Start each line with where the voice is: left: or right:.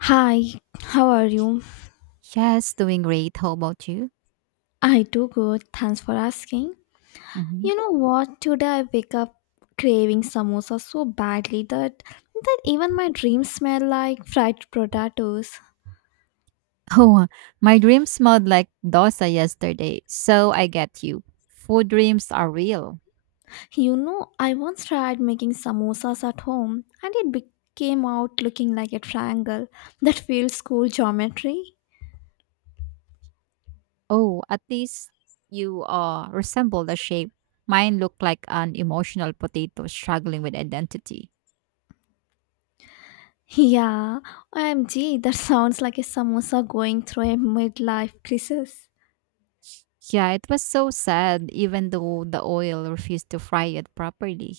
left: Hi, how are you?
right: Yes, doing great. How about you?
left: I do good, thanks for asking.
right: Hmm.
left: You know what? Today I wake up craving samosa so badly that even my dreams smell like fried potatoes.
right: Oh, my dream smelled like dosa yesterday. So I get you. Food dreams are real.
left: You know, I once tried making samosas at home and it became out looking like a triangle that feels school geometry.
right: Oh, at least you resemble the shape. Mine looked like an emotional potato struggling with identity.
left: Yeah, OMG, that sounds like a samosa going through a midlife crisis.
right: Yeah, it was so sad even though the oil refused to fry it properly.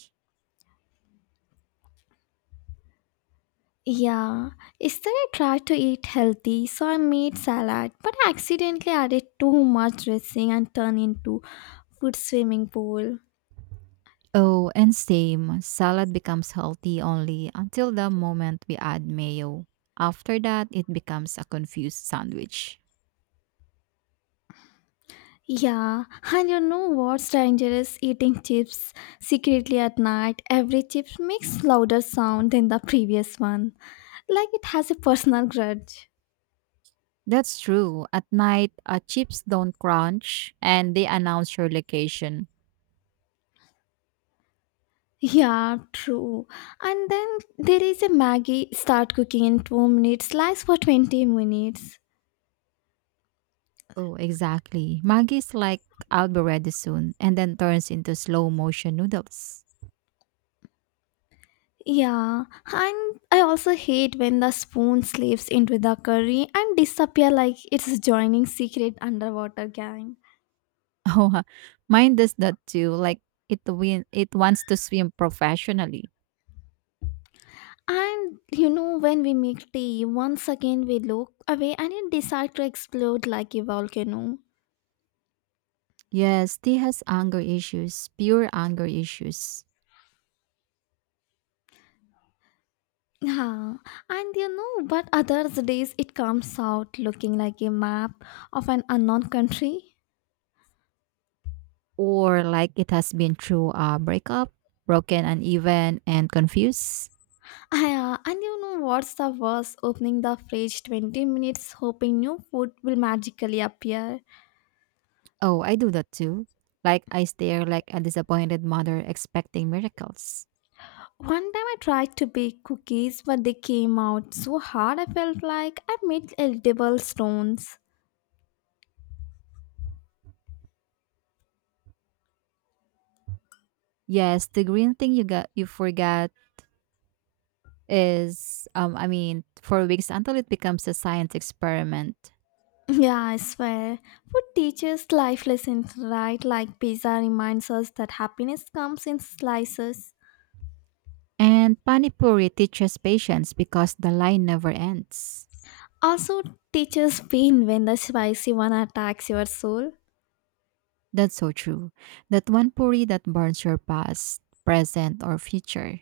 left: Yeah, yesterday I tried to eat healthy, so I made salad, but I accidentally added too much dressing and turned into food swimming pool.
right: Oh, and same. Salad becomes healthy only until the moment we add mayo. After that, it becomes a confused sandwich.
left: Yeah, and you know what's dangerous? Eating chips secretly at night. Every chip makes louder sound than the previous one, like it has a personal grudge.
right: That's true. At night, chips don't crunch and they announce your location.
left: Yeah, true. And then there is a Maggie start cooking in 2 minutes, slice for 20 minutes.
right: Oh, exactly. Maggie's like already soon and then turns into slow motion noodles.
left: Yeah, and I also hate when the spoon slips into the curry and disappear like it's joining secret underwater gang.
right: Oh, mine does that too. Like it wants to swim professionally.
left: And you know when we make tea, once again we look away and it decides to explode like a volcano.
right: Yes, T has anger issues, pure anger issues.
left: Yeah, and you know, but other days it comes out looking like a map of an unknown country.
right: Or like it has been through a breakup, broken, uneven, and confused.
left: Yeah, and you know what's the worst? Opening the fridge 20 minutes hoping new food will magically appear.
right: Oh, I do that too. Like I stare like a disappointed mother expecting miracles.
left: One time I tried to bake cookies, but they came out so hard I felt like I made edible stones.
right: Yes, the green thing you forgot is, I mean, for weeks until it becomes a science experiment.
left: Yeah, I swear. Food teaches life lessons, right? Like pizza reminds us that happiness comes in slices.
right: And panipuri teaches patience because the line never ends.
left: Also, teaches pain when the spicy one attacks your soul.
right: That's so true. That one puri that burns your past, present, or future.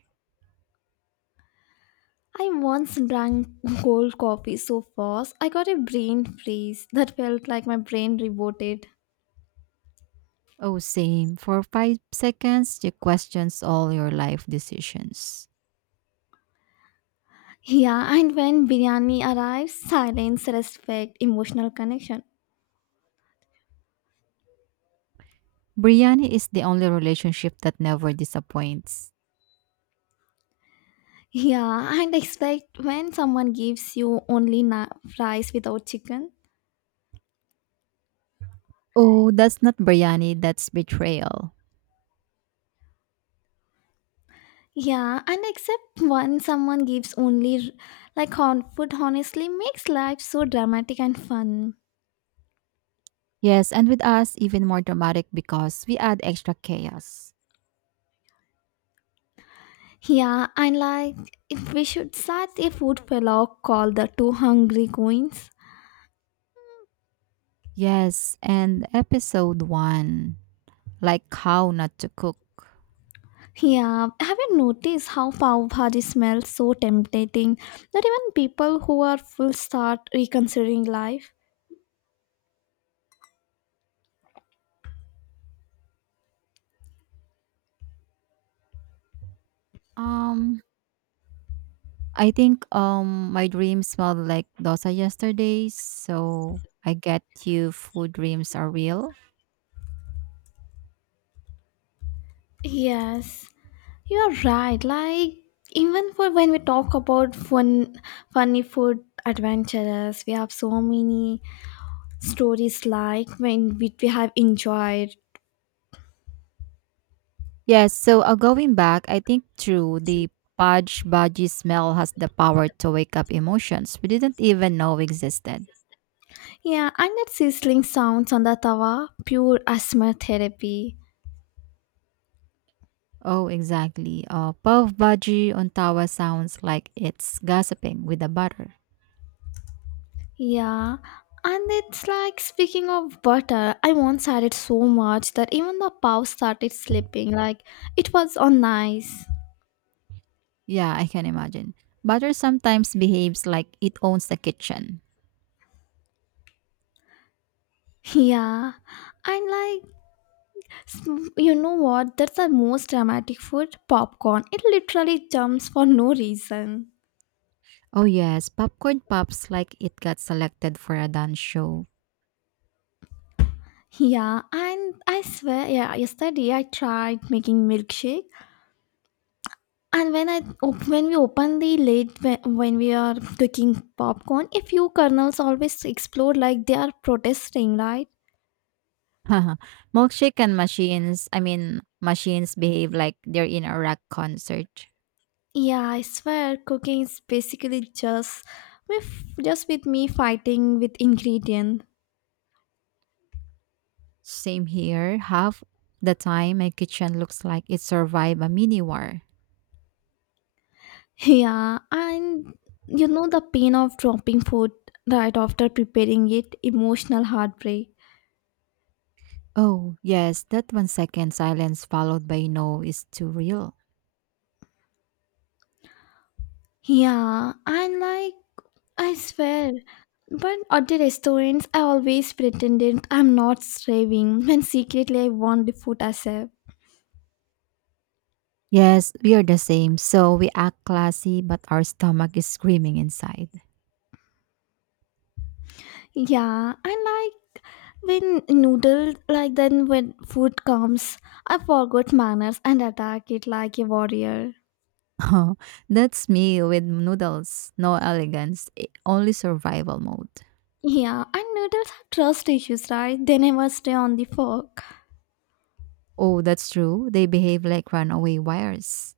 left: I once drank cold coffee so fast I got a brain freeze that felt like my brain rebooted.
right: Oh, same. For 5 seconds, you questions all your life decisions.
left: Yeah, and when biryani arrives, silence, respect, emotional connection.
right: Biryani is the only relationship that never disappoints.
left: Yeah, and expect when someone gives you only fries without chicken.
right: Oh, that's not biryani, that's betrayal.
left: Yeah, and except when someone gives only like hot food honestly makes life so dramatic and fun.
right: Yes, and with us, even more dramatic because we add extra chaos.
left: Yeah, and like if we should start a food vlog called the two hungry queens.
right: Yes, and episode one, like how not to cook.
left: Yeah, have you noticed how pav bhaji smells so tempting that even people who are full start reconsidering life?
right: Um, I think my dream smelled like dosa yesterday, so I get you food dreams are real.
left: Yes, you are right. Like even for when we talk about fun, funny food adventures, we have so many stories like when we have enjoyed.
right: Yes, so, going back, I think true, the pudge budgie smell has the power to wake up emotions we didn't even know existed.
left: Yeah, and that sizzling sounds on the tawa, pure asthma therapy.
right: Oh, exactly. Puff budgie on tawa sounds like it's gossiping with the butter.
left: Yeah, and it's like speaking of butter, I once had it so much that even the cow started sleeping. Like it was on nice.
right: Yeah, I can imagine. Butter sometimes behaves like it owns the kitchen.
left: Yeah, and like s- you know what? That's the most dramatic food. Popcorn. It literally jumps for no reason.
right: Oh yes, popcorn pops like it got selected for a dance show.
left: Yeah, and I swear, yeah, yesterday I tried making milkshake. And when I when we open the lid when we are cooking popcorn, a few kernels always explode like they are protesting, right?
right: Milkshake and machines, I mean, machines behave like they're in a rock concert.
left: Yeah, I swear, cooking is basically with just with me fighting with ingredient.
right: Same here. Half the time, my kitchen looks like it survived a mini war.
left: Yeah, and you know the pain of dropping food right after preparing it, emotional heartbreak.
right: Oh, yes, that 1 second silence followed by no is too real.
left: Yeah, and like I swear, but at the restaurants, I always pretended I'm not starving when secretly I want the food I serve.
right: Yes, we are the same. So we act classy, but our stomach is screaming inside.
left: Yeah, I like when noodles like then when food comes, I forgot manners and attack it like a warrior.
right: Oh, that's me with noodles. No elegance, only survival mode.
left: Yeah, and noodles have trust issues, right? They never stay on the fork.
right: Oh, that's true. They behave like runaway wires.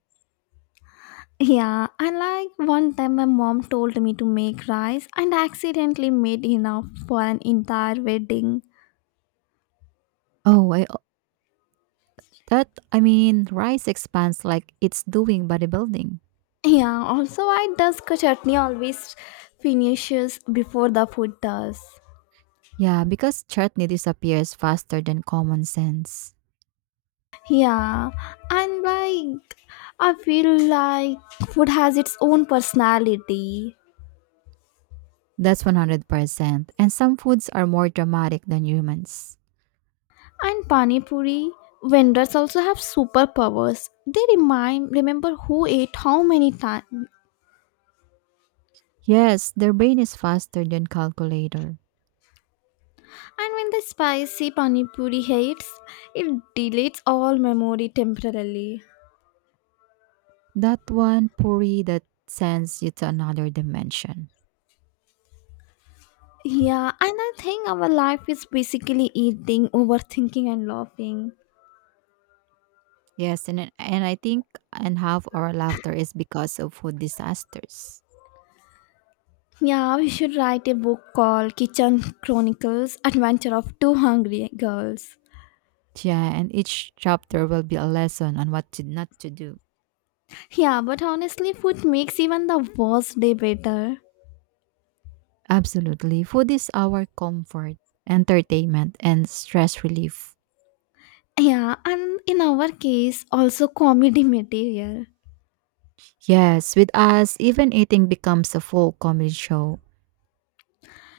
left: Yeah, and like one time my mom told me to make rice and I accidentally made enough for an entire wedding.
right: Oh, I mean, rice expands like it's doing bodybuilding.
left: Yeah, also why does ka chutney always finishes before the food does?
right: Yeah, because chutney disappears faster than common sense.
left: Yeah, and like I feel like food has its own personality.
right: That's 100%. And some foods are more dramatic than humans.
left: And pani puri vendors also have superpowers. They remind remember who ate how many times.
right: Yes, their brain is faster than calculator.
left: And when the spicy pani puri hits, it deletes all memory temporarily.
right: That one puri that sends you to another dimension.
left: Yeah, and I think our life is basically eating, overthinking, and laughing.
right: Yes, and I think and half our laughter is because of food disasters.
left: Yeah, we should write a book called Kitchen Chronicles Adventure of Two Hungry Girls.
right: Yeah, and each chapter will be a lesson on what to not to do.
left: Yeah, but honestly, food makes even the worst day better.
right: Absolutely. Food is our comfort, entertainment, and stress relief.
left: Yeah, and in our case, also comedy material.
right: Yes, with us, even eating becomes a full comedy show.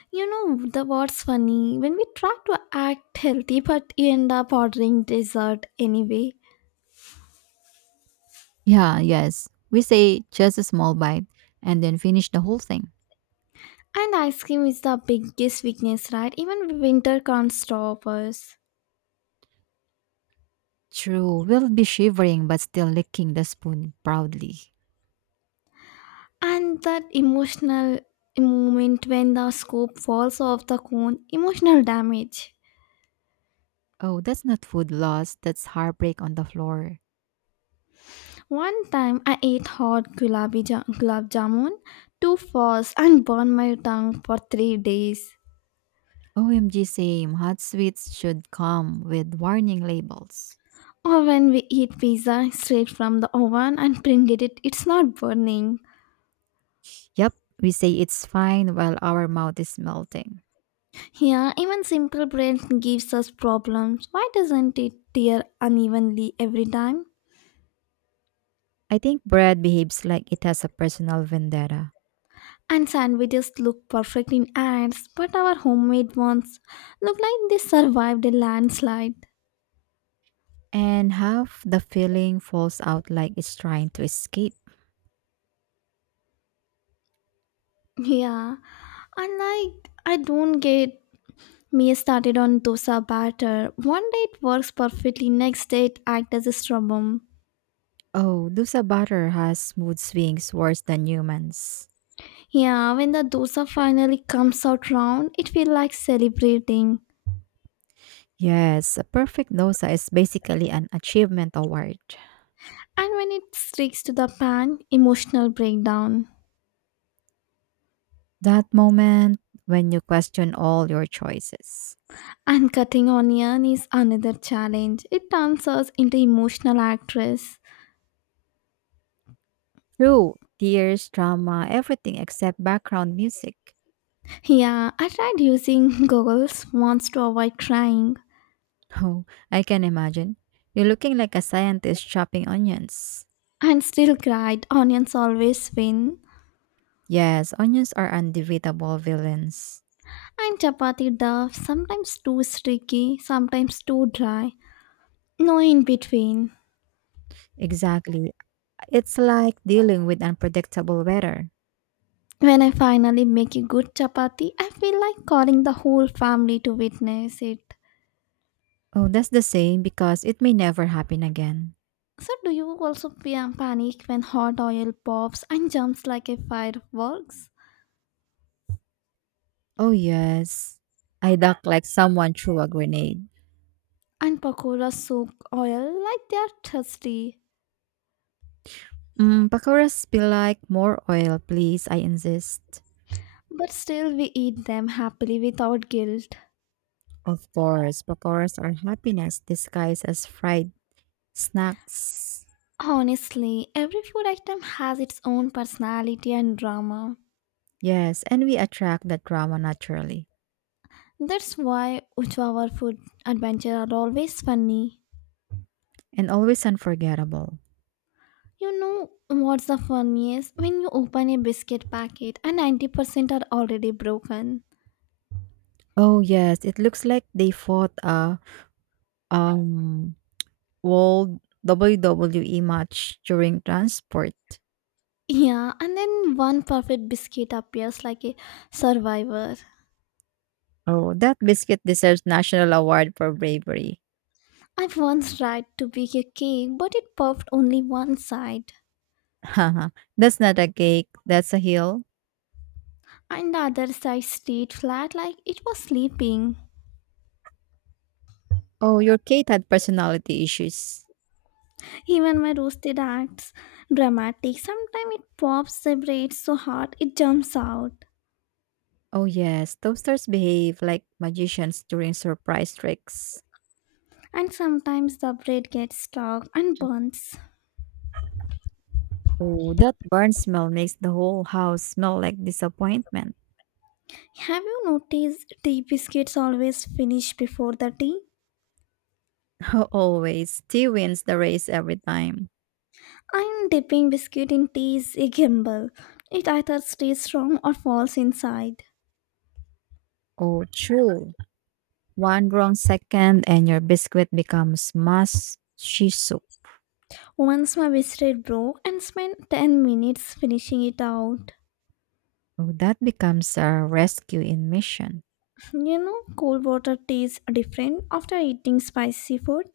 left: You know, the what's funny when we try to act healthy but you end up ordering dessert anyway.
right: Yeah, yes. We say just a small bite and then finish the whole thing.
left: And ice cream is the biggest weakness, right? Even winter can't stop us.
right: True, we'll be shivering but still licking the spoon proudly.
left: And that emotional moment when the scoop falls off the cone, emotional damage.
right: Oh, that's not food loss, that's heartbreak on the floor.
left: One time I ate hot gulab jamun too fast and burned my tongue for 3 days.
right: OMG, same. Hot sweets should come with warning labels.
left: Or when we eat pizza straight from the oven and printed it, it's not burning.
right: Yep, we say it's fine while our mouth is melting.
left: Yeah, even simple bread gives us problems. Why doesn't it tear unevenly every time?
right: I think bread behaves like it has a personal vendetta.
left: And sandwiches look perfect in ads, but our homemade ones look like they survived a landslide.
right: And half the filling falls out like it's trying to escape.
left: Yeah, and like I don't get me started on dosa batter. One day it works perfectly, next day it acts as a problem.
right: Oh, dosa butter has mood swings worse than humans.
left: Yeah, when the dosa finally comes out round, it feels like celebrating.
right: Yes, a perfect dosa is basically an achievement award.
left: And when it sticks to the pan, emotional breakdown.
right: That moment when you question all your choices.
left: And cutting onion is another challenge. It turns us into emotional actress.
right: True, tears, drama, everything except background music.
left: Yeah, I tried using goggles once to avoid crying
right: Oh, I can imagine. You're looking like a scientist chopping onions.
left: and still cried. Onions always win.
right: Yes, onions are undebatable villains.
left: And chapati duff, sometimes too sticky, sometimes too dry. No in between.
right: Exactly. It's like dealing with unpredictable weather.
left: When I finally make a good chapati, I feel like calling the whole family to witness it.
right: Oh, that's the same because it may never happen again.
left: So, do you also panic when hot oil pops and jumps like a fireworks?
right: Oh, yes. I duck like someone threw a grenade.
left: And pakoras soak oil like they are thirsty.
right: Pakoras spill like more oil, please. I insist.
left: But still, we eat them happily without guilt.
right: Of course, pakoras are happiness disguised as fried snacks.
left: Honestly, every food item has its own personality and drama.
right: Yes, and we attract that drama naturally
left: That's why Uchavar food adventure are always funny.
right: and always unforgettable.
left: You know what's the funniest? When you open a biscuit packet and 90% are already broken.
right: Oh, yes. It looks like they fought a um World WWE match during transport.
left: Yeah, and then one perfect biscuit appears like a survivor.
right: Oh, that biscuit deserves national award for bravery.
left: I once tried to bake a cake, but it puffed only one side.
right: Haha, that's not a cake, that's a hill.
left: And the other side stayed flat like it was sleeping.
right: Oh, your Kate had personality issues.
left: Even my roasted acts dramatic. Sometimes it pops the bread so hard it jumps out.
right: Oh yes, toasters behave like magicians during surprise tricks.
left: And sometimes the bread gets stuck and burns.
right: Oh, that burn smell makes the whole house smell like disappointment.
left: Have you noticed tea biscuits always finish before the tea?
right: Always, tea wins the race every time.
left: And dipping biscuit in tea is a gamble. It either stays strong or falls inside.
right: Oh, true. One wrong second and your biscuit becomes mas shiso.
left: Once my biscuit broke and spent 10 minutes finishing it out.
right: Oh, that becomes a rescue in mission.
left: You know, cold water tastes different after eating spicy food.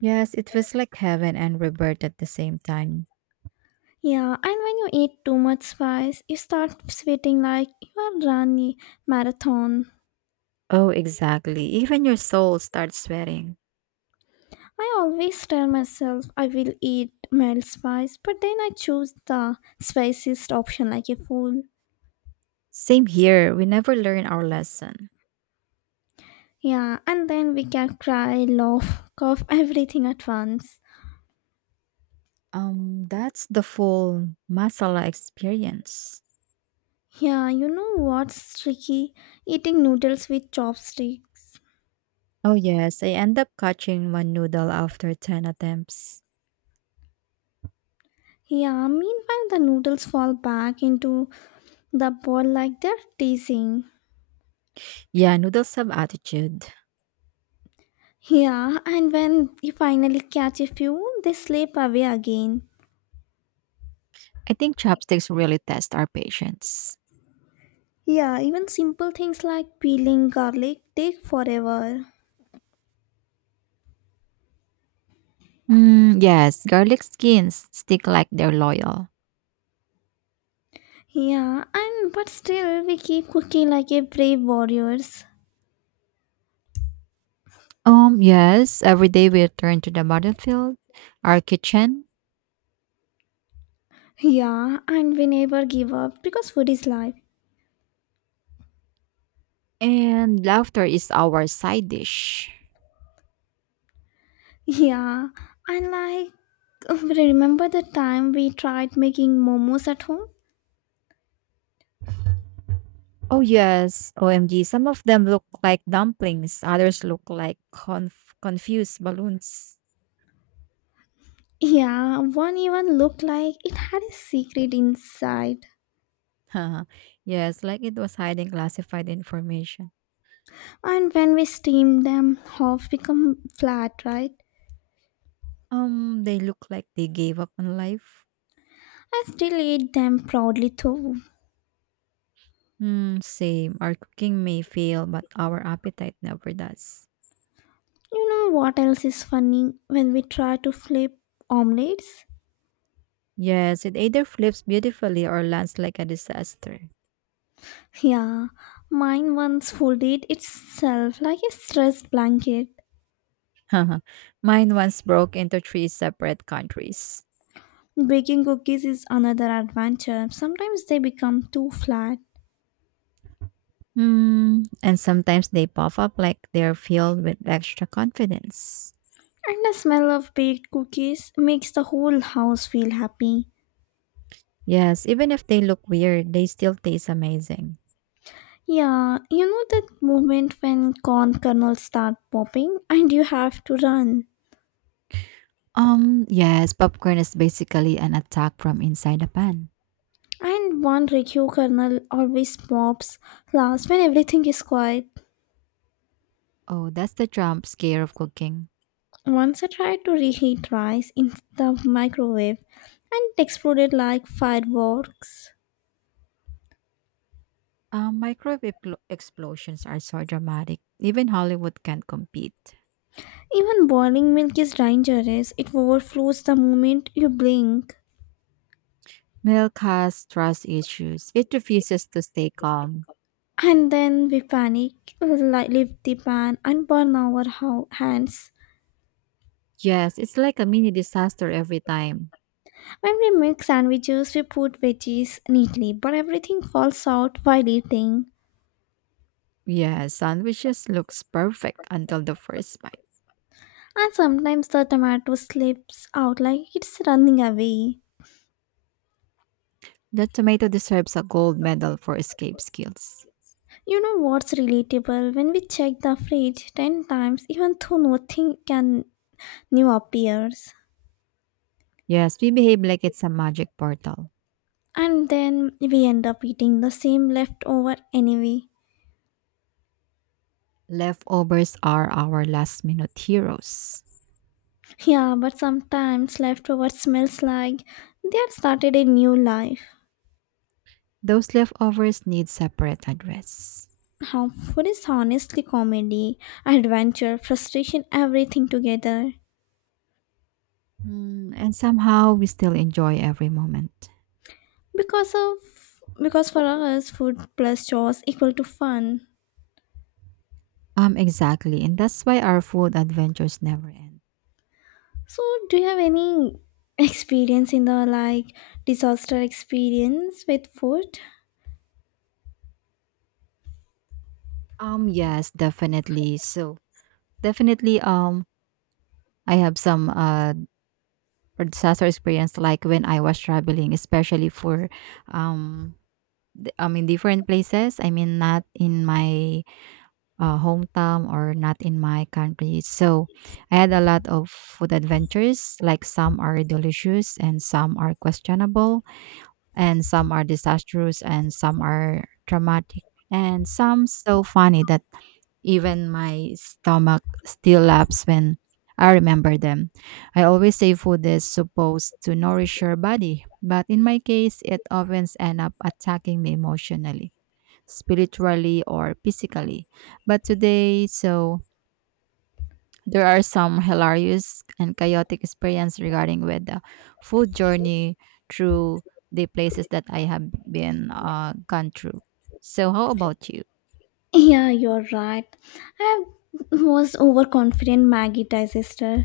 right: Yes, it was like heaven and rebirth at the same time.
left: Yeah, and when you eat too much spice, you start sweating like you are running marathon.
right: Oh, exactly. Even your soul starts sweating.
left: I always tell myself I will eat mild spice, but then I choose the spiciest option like a fool.
right: Same here. We never learn our lesson.
left: Yeah, and then we can cry, laugh, cough, everything at once.
right: That's the full masala experience.
left: Yeah, you know what's tricky? Eating noodles with chopsticks.
right: Oh yes, I end up catching one noodle after 10 attempts.
left: Yeah, meanwhile the noodles fall back into the ball like they're teasing.
right: Yeah, noodles have attitude.
left: Yeah, and when you finally catch a few, they slip away again.
right: I think chopsticks really test our patience.
left: Yeah, even simple things like peeling garlic take forever.
right: Mm, yes, garlic skins stick like they're loyal.
left: Yeah, and but still we keep cooking like a brave warriors.
right: Yes, every day we return to the battlefield, our kitchen,
left: Yeah, and we never give up because food is life.
right: and laughter is our side dish.
left: Yeah, and like remember the time we tried making momos at home?
right: Oh, yes. OMG. Some of them look like dumplings, others look like confused balloons.
left: Yeah, one even looked like it had a secret inside.
right: Yes, like it was hiding classified information.
left: And when we steam them, half become flat, right?
right: They look like they gave up on life.
left: I still eat them proudly though.
right: Hmm. Same. Our cooking may fail, but our appetite never does.
left: You know what else is funny when we try to flip omelets?
right: Yes, it either flips beautifully or lands like a disaster.
left: Yeah, mine once folded itself like a stressed blanket.
right: Mine once broke into three separate countries.
left: Baking cookies is another adventure. Sometimes they become too flat.
right: Hmm. And sometimes they pop up like they're filled with extra confidence.
left: And the smell of baked cookies makes the whole house feel happy.
right: Yes, even if they look weird, they still taste amazing.
left: Yeah, you know that moment when corn kernels start popping and you have to run.
right: Yes, popcorn is basically an attack from inside a pan.
left: And one Rikyu kernel always pops last when everything is quiet.
right: Oh, that's the Trump scare of cooking.
left: Once I tried to reheat rice in the microwave and it exploded like fireworks.
right: Microwave explosions are so dramatic. Even Hollywood can't compete.
left: Even boiling milk is dangerous, it overflows the moment you blink.
right: Milk has trust issues. It refuses to stay calm.
left: And then we panic, lift the pan, and burn our hands.
right: Yes, it's like a mini disaster every time.
left: When we make sandwiches, we put veggies neatly, but everything falls out while eating.
right: Yes, sandwiches looks perfect until the first bite.
left: And sometimes the tomato slips out like it's running away.
right: The tomato deserves a gold medal for escape skills.
left: You know what's relatable? When we check the fridge 10 times, even though nothing can new appears.
right: Yes, we behave like it's a magic portal.
left: And then we end up eating the same leftover anyway.
right: Leftovers are our last minute heroes.
left: Yeah, but sometimes leftover smells like they had started a new life.
right: Those leftovers need separate address.
left: Harmful is honestly comedy, adventure, frustration, everything together.
right: Hmm, and somehow we still enjoy every moment.
left: Because of because for us, food plus chores equal to fun.
right: Exactly, and that's why our food adventures never end.
left: So, do you have any experience in the like disaster experience with food?
right: Yes, definitely. So definitely, I have some disaster experience like when I was traveling, especially for um I mean different places. I mean not in my hometown or not in my country. So I had a lot of food adventures. Like some are delicious and some are questionable and some are disastrous and some are traumatic and some so funny that even my stomach still laughs when I remember them. I always say food is supposed to nourish your body, but in my case, it often ends up attacking me emotionally, spiritually, or physically. But today, so there are some hilarious and chaotic experience regarding with the food journey through the places that I have been, gone through. So, how about you?
left: Yeah, you're right. I was overconfident Maggie digester.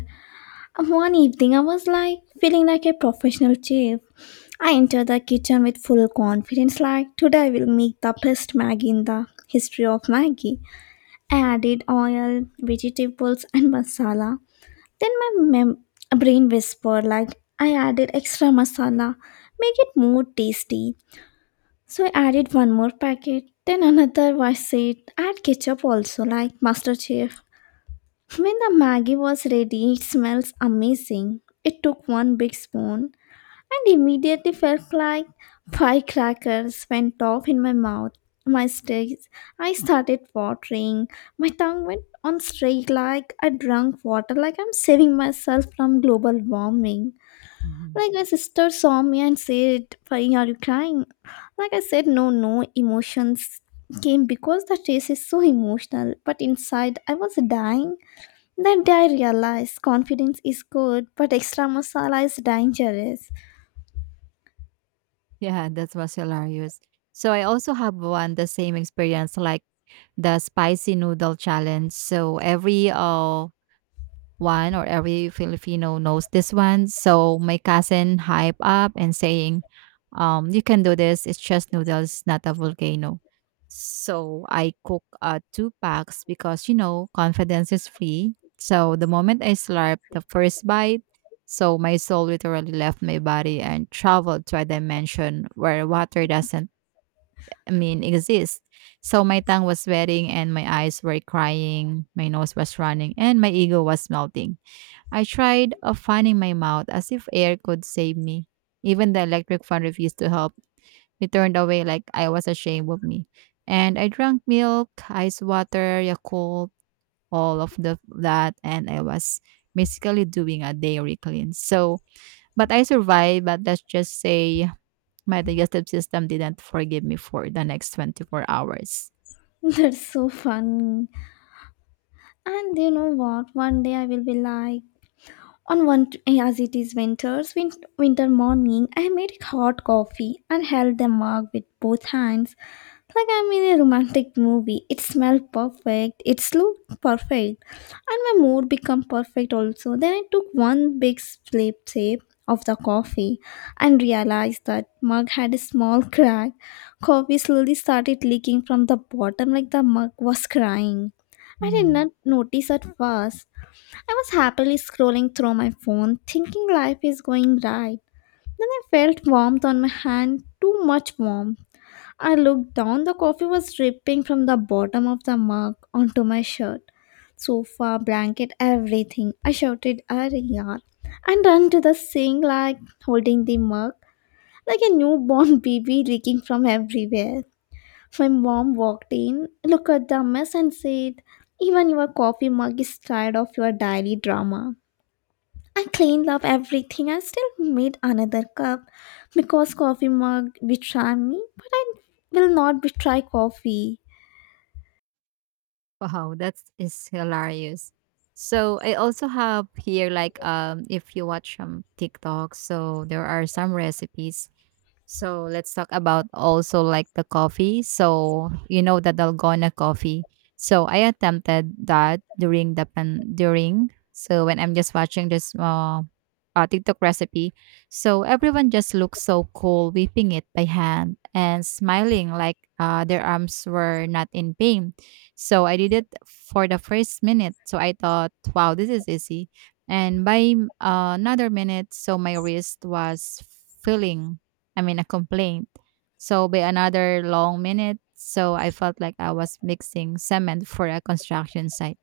left: One evening, I was like feeling like a professional chef. I entered the kitchen with full confidence, like today I will make the best Maggie in the history of Maggie. I added oil, vegetables, and masala. Then my brain whispered, like I added extra masala, make it more tasty. So I added one more packet. Then another voice said, add ketchup also, like Master Chef. When the Maggie was ready, it smells amazing. It took one big spoon and immediately felt like firecrackers went off in my mouth. My stage, I started watering. My tongue went on straight like I drank water, like I'm saving myself from global warming. Like my sister saw me and said, Fari, are you crying? Like I said, no, no, emotions came because the taste is so emotional, but inside I was dying. That day I realized confidence is good, but extra masala is dangerous.
right: Yeah, that was hilarious. So I also have one the same experience like the spicy noodle challenge. So every one or every Filipino knows this one. So my cousin hype up and saying, you can do this. It's just noodles, not a volcano. So I cook two packs because confidence is free. So the moment I slurped the first bite, so my soul literally left my body and traveled to a dimension where water doesn't, I mean, exist. So my tongue was sweating and my eyes were crying, my nose was running, and my ego was melting. I tried fanning my mouth as if air could save me. Even the electric fan refused to help. It turned away like I was ashamed of me. And I drank milk, ice water, Yakult, all of the that, and I was basically doing a dairy cleanse. So, but I survived. But let's just say my digestive system didn't forgive me for the next 24 hours.
left: That's so funny. And you know what? One day I will be like, on one, as it is winters, winter morning, I made hot coffee and held the mug with both hands. Like I'm in a romantic movie. It smelled perfect. It looked perfect. And my mood become perfect also. Then I took one big slip sip of the coffee and realized that mug had a small crack. Coffee slowly started leaking from the bottom like the mug was crying. I did not
right: Hmm.
left: notice at first. I was happily scrolling through my phone, thinking life is going right. Then I felt warmth on my hand, too much warmth. I looked down, the coffee was dripping from the bottom of the mug onto my shirt, sofa, blanket, everything. I shouted, Ariyar, and ran to the sink, like holding the mug, like a newborn baby leaking from everywhere. My mom walked in, looked at the mess, and said, even your coffee mug is tired of your daily drama. I cleaned up everything. I still made another cup because coffee mug betray me, but I will not betray coffee.
right: Wow, that is hilarious. So I also have here like if you watch TikTok, so there are some recipes, so let's talk about also like the coffee. So you know the Dalgona coffee. So I attempted that during the pan during, so when I'm just watching this TikTok recipe. So everyone just looks so cool whipping it by hand and smiling like their arms were not in pain. So I did it for the first minute. So I thought, wow, this is easy. And by another minute, so my wrist was feeling, I mean, a complaint. So, by another long minute, so I felt like I was mixing cement for a construction site.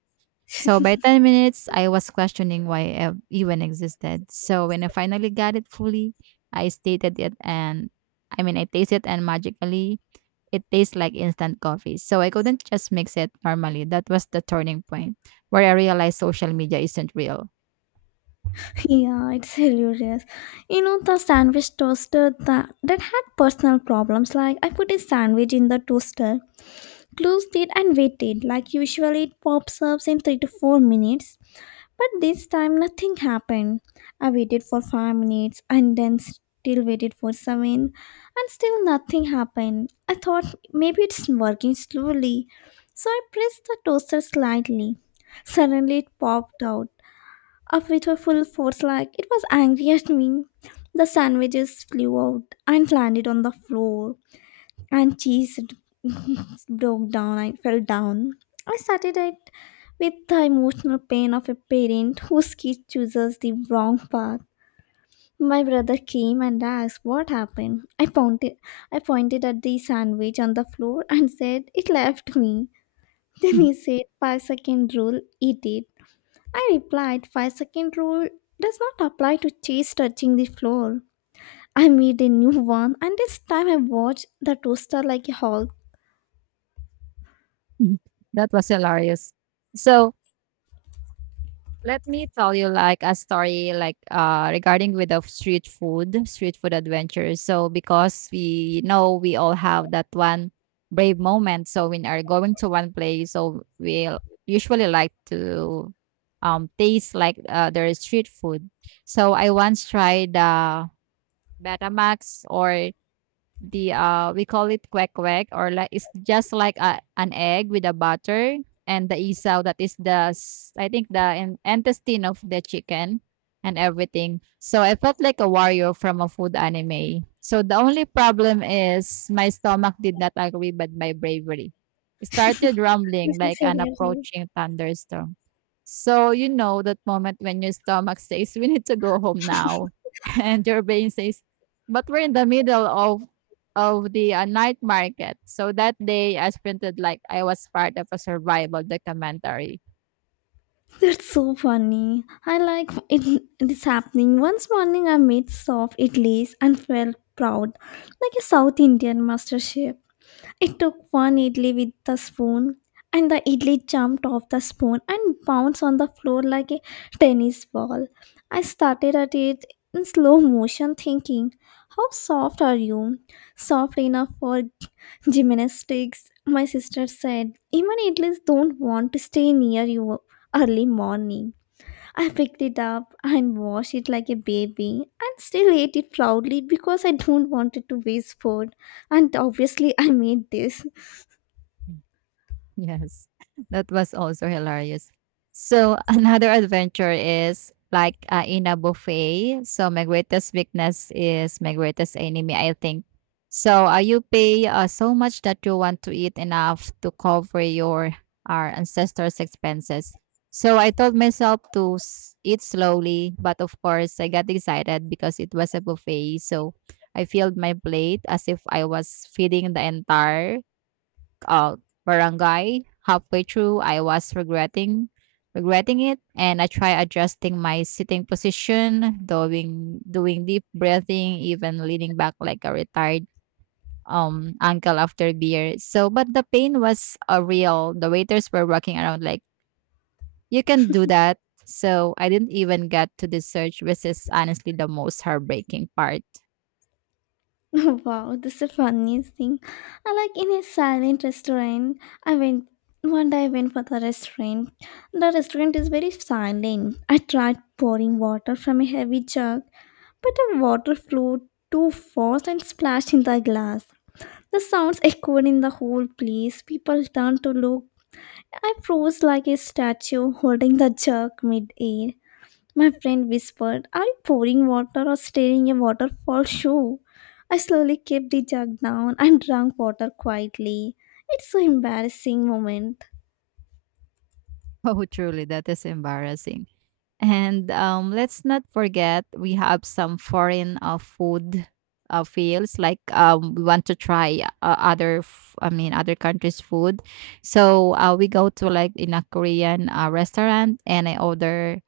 right: So, by 10 minutes, I was questioning why I even existed. So, when I finally got it fully, I stated it, and, I mean, I tasted it and magically, it tastes like instant coffee. So, I couldn't just mix it normally. That was the turning point where I realized social media isn't real.
left: Yeah, it's hilarious. You know the sandwich toaster that had personal problems. Like I put a sandwich in the toaster, closed it and waited. Like usually, it pops up in 3 to 4 minutes. But this time, nothing happened. I waited for 5 minutes and then still waited for 7, and still nothing happened. I thought maybe it's working slowly. So I pressed the toaster slightly. Suddenly, it popped out, up with a full force like it was angry at me. The sandwiches flew out and landed on the floor, and broke down. I fell down. I started it with the emotional pain of a parent whose kid chooses the wrong path. My brother came and asked what happened. I pointed at the sandwich on the floor and said it left me. Then he said 5 second rule, eat it. I replied 5 second rule does not apply to cheese touching the floor. I made a new one and this time I watched the toaster like a hawk.
right: That was hilarious. So, let me tell you like a story like regarding with the street food adventure. So because we know we all have that one brave moment. So when are going to one place, so we'll usually like to taste like their street food. So I once tried Betamax or the we call it quack quack, or like it's just like an egg with a butter and the isaw that is the I think the intestine of the chicken and everything. So I felt like a warrior from a food anime. So the only problem is my stomach did not agree with my bravery. It started
left: This
right: rumbling
left: is
right: like an
left: hilarious.
right: approaching thunderstorm. So you know that moment when your stomach says we need to go home now and your brain says but we're in the middle of the, night market. So that day I sprinted like I was part of a survival documentary.
left: That's so funny. I like it. This happening. Once morning, I made soft idlis and felt proud, like a South Indian master chef. I took one idli with the spoon, and the idli jumped off the spoon and bounced on the floor like a tennis ball. I started at it in slow motion, thinking, "How soft are you? Soft enough for gymnastics," my sister said. Even athletes don't want to stay near you early morning. I picked it up and washed it like a baby and still ate it proudly because I don't want it to waste food. And obviously, I made this.
right: Yes, that was also hilarious. So another adventure is like in a buffet. So my greatest weakness is my greatest enemy, I think. So you pay so much that you want to eat enough to cover your our ancestors' expenses. So I told myself to eat slowly, but of course I got excited because it was a buffet. So I filled my plate as if I was feeding the entire uh, barangay. Halfway through, I was regretting it, and I tried adjusting my sitting position, doing deep breathing, even leaning back like a retired uncle after beer. But the pain was real. The waiters were walking around like you can do that. So I didn't even get to the search, which is honestly the most heartbreaking part.
left: Wow, this is the funniest thing. I like in a silent restaurant, I went. One day I went for the restaurant. The restaurant is very silent. I tried pouring water from a heavy jug, but a water flowed too fast and splashed in the glass. The sounds echoed in the whole place. People turned to look. I froze like a statue holding the jug mid-air. My friend whispered, are you pouring water or stirring a waterfall show? I slowly kept the jug down and drank water quietly. It's so embarrassing moment.
right: Oh, truly, that is embarrassing. And let's not forget we have some foreign food fields like we want to try other I mean other countries food. So we go to like in a Korean restaurant and I order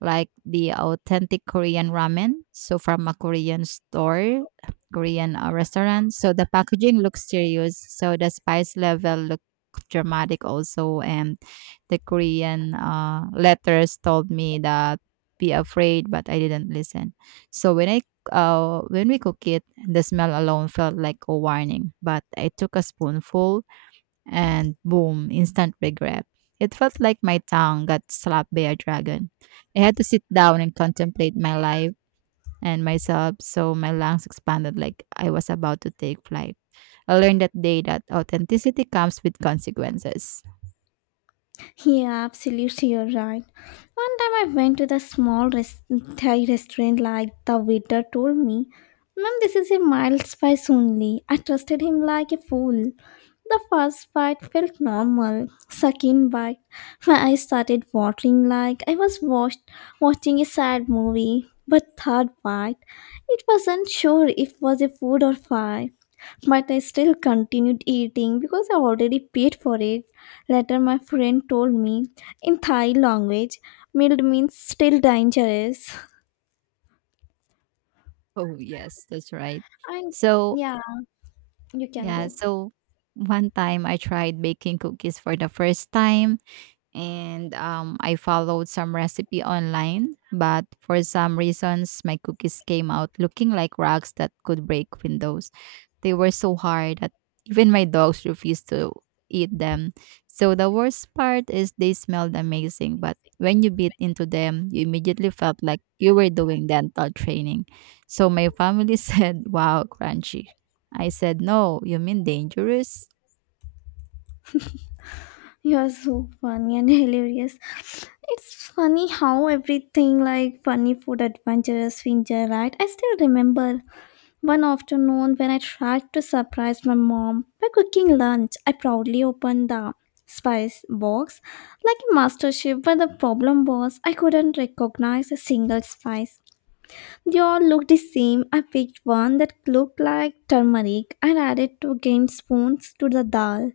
right: like the authentic Korean ramen. So from a Korean store, Korean restaurant. So the packaging looks serious. So the spice level look dramatic also. And the Korean letters told me that be afraid, but I didn't listen. So when we cook it, the smell alone felt like a warning. But I took a spoonful and boom, instant regret. It felt like my tongue got slapped by a dragon. I had to sit down and contemplate my life and myself, so my lungs expanded like I was about to take flight. I learned that day that authenticity comes with consequences.
left: Yeah, absolutely, you're right. One time I went to the Thai restaurant, like the waiter told me, Ma'am, this is a mild spice only. I trusted him like a fool. The first bite felt normal. Second bite, my eyes started watering like I watching a sad movie. But third bite, it wasn't sure if was a food or fire. But I still continued eating because I already paid for it. Later, my friend told me in Thai language, mild means still dangerous.
right: Oh, yes, that's right.
left: And
right: So,
left: yeah, you can
right: Yeah,
left: go.
right: so one time I tried baking cookies for the first time and I followed some recipe online, but for some reasons my cookies came out looking like rocks that could break windows. They were so hard that even my dogs refused to eat them. So the worst part is they smelled amazing, but when you bit into them, you immediately felt like you were doing dental training. So my family said, "Wow, crunchy." I said, "No, you mean dangerous?"
left: You're so funny and hilarious. It's funny how everything like funny food adventures we enjoy, right? I still remember one afternoon when I tried to surprise my mom by cooking lunch. I proudly opened the spice box like a master chef, but the problem was I couldn't recognize a single spice. They all looked the same. I picked one that looked like turmeric and added two gained spoons to the dal.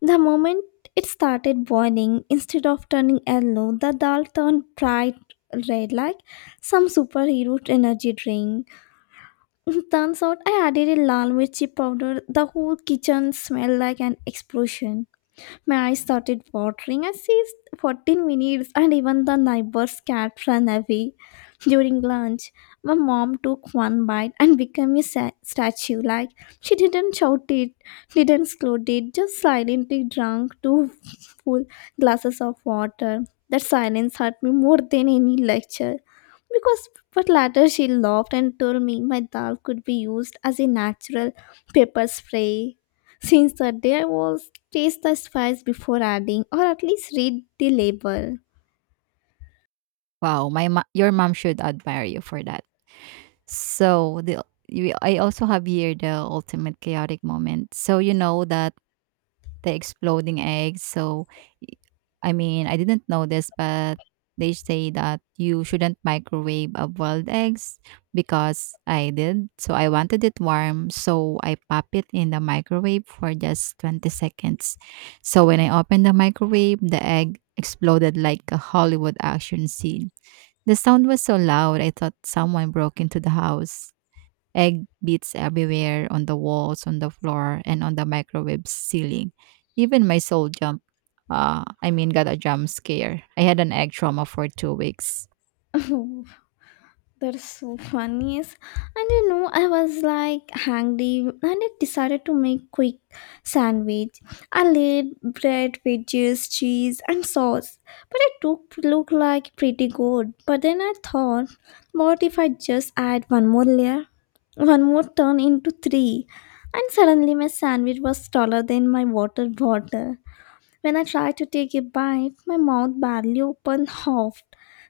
left: The moment it started boiling, instead of turning yellow, the dal turned bright red like some superhero energy drink. Turns out I added a lal mirchi powder. The whole kitchen smelled like an explosion. My eyes started watering. I seized 14 minutes, and even the neighbor's cat ran away. During lunch, my mom took one bite and became a statue. Like, she didn't shout it, didn't scold it, just silently drank two full glasses of water. That silence hurt me more than any lecture. Because but later she laughed and told me my dal could be used as a natural pepper spray. Since that day I was taste the spice before adding or at least read the label.
right: Wow, my your mom should admire you for that. So I also have here the ultimate chaotic moment. So you know that the exploding eggs. Y- I mean, I didn't know this, but they say that you shouldn't microwave a boiled eggs because I did. So I wanted it warm, so I pop it in the microwave for just 20 seconds. So when I opened the microwave, the egg exploded like a Hollywood action scene. The sound was so loud, I thought someone broke into the house. Egg beats everywhere, on the walls, on the floor, and on the microwave ceiling. Even my soul jump. I mean, got a jump scare. I had an egg trauma for 2 weeks.
left: Oh, that's so funny. Yes. And you know, I was like hungry and I decided to make quick sandwich. I laid bread, veggies, cheese and sauce. But it took look like pretty good. But then I thought, what if I just add one more layer? One more turned into three, and suddenly my sandwich was taller than my water bottle. When I tried to take a bite, my mouth barely opened half.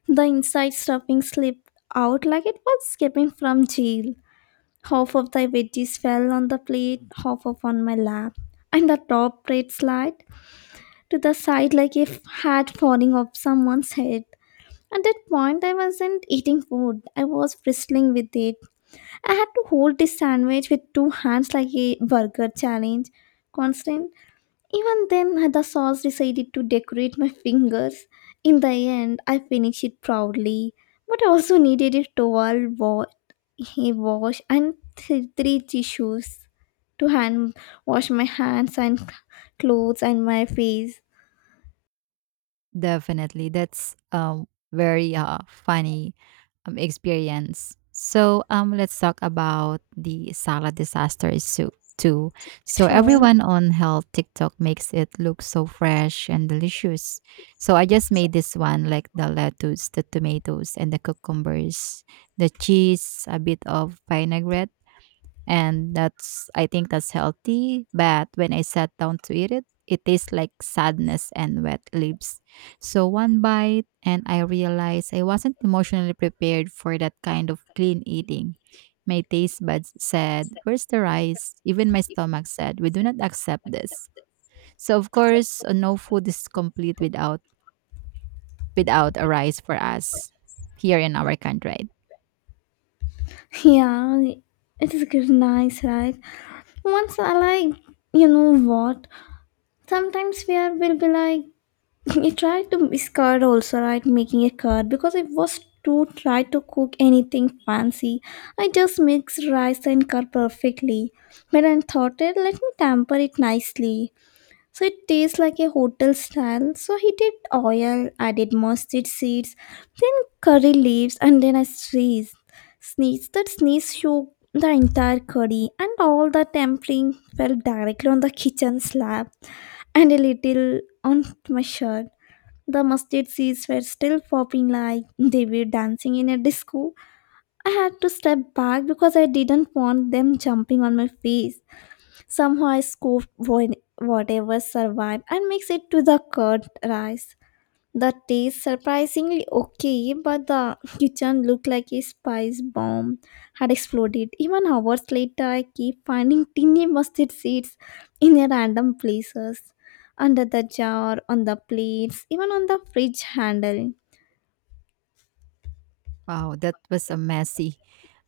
left: The inside stuffing slipped out like it was escaping from jail. Half of the veggies fell on the plate, half of on my lap, and the top plate slid to the side like a hat falling off someone's head. At that point, I wasn't eating food. I was bristling with it. I had to hold this sandwich with two hands like a burger challenge. Constant. Even then, the sauce decided to decorate my fingers. In the end, I finished it proudly, but I also needed a towel, a wash, and three tissues to hand wash my hands and clothes and my face.
right: Definitely. That's very funny experience. So let's talk about the salad disaster soup too. So
left: Sure.
right: everyone on health TikTok makes it look so fresh and delicious. So I just made this one like the lettuce, the tomatoes and the cucumbers, the cheese, a bit of vinaigrette and that's I think that's healthy. But when I sat down to eat it, it tastes like sadness and wet leaves. So one bite, and I realized I wasn't emotionally prepared for that kind of clean eating. My taste buds said, "Where's the rice?" Even my stomach said, "We do not accept this." So, of course, no food is complete without a rice for us here in our country.
left: Yeah, it is good, nice, right? Once I like, you know what? Sometimes we are will be like I tried to discard also, right? Making a card because I was too try to cook anything fancy. I just mixed rice and curd perfectly. But I thought it, let me temper it nicely. So it tastes like a hotel style. So he did oil, added mustard seeds, then curry leaves, and then I sneezed. Sneeze that sneeze shook the entire curry, and all the tempering fell directly on the kitchen slab and a little on my shirt. The mustard seeds were still popping like they were dancing in a disco. I had to step back because I didn't want them jumping on my face. Somehow I scooped whatever survived and mixed it to the curd rice. The taste surprisingly okay, but the kitchen looked like a spice bomb had exploded. Even hours later, I keep finding tiny mustard seeds in a random places, under the jar, on the plates, even on the fridge handle.
right: Wow, that was a messy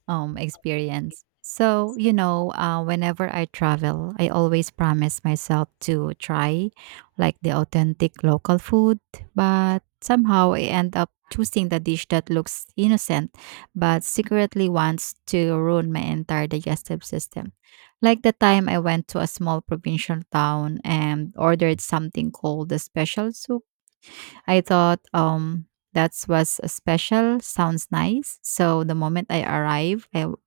right: experience. So, you know, whenever I travel, I always promise myself to try like the authentic local food, but somehow I end up choosing the dish that looks innocent but secretly wants to ruin my entire digestive system. Like the time I went to a small provincial town and ordered something called the special soup. I thought that was a special sounds nice. So the moment I arrived I, w-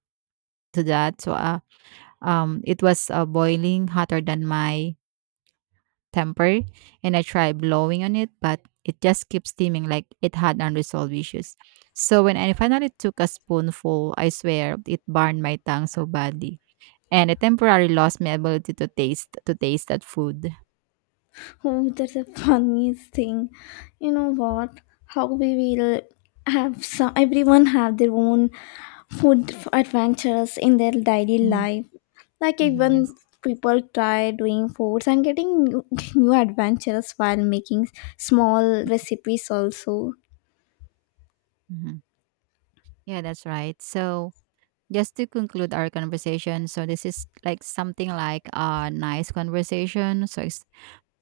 right: to that, so it was boiling hotter than my temper, and I tried blowing on it, but it just kept steaming like it had unresolved issues. So when I finally took a spoonful, I swear it burned my tongue so badly, and it temporarily lost my ability to taste that food.
left: Oh, that's the funniest thing. You know what? How we will have some. Everyone have their own food adventures in their daily
right: hmm
left: life. Like
right: hmm,
left: even
right: yes.
left: people try doing foods and getting new, new adventures while making small recipes also.
right: hmm Yeah, that's right. So just to conclude our conversation, so this is like something like a nice conversation, so it's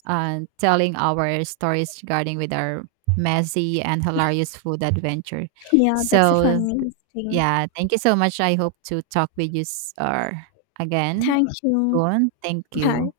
right: telling our stories regarding with our messy and hilarious food adventure.
left: Yeah, that's a
right: So
left: funny thing.
right: yeah, thank you so much. I hope to talk with you s- or again
left: Thank you.
right: soon. Thank
left: Bye.
right: you.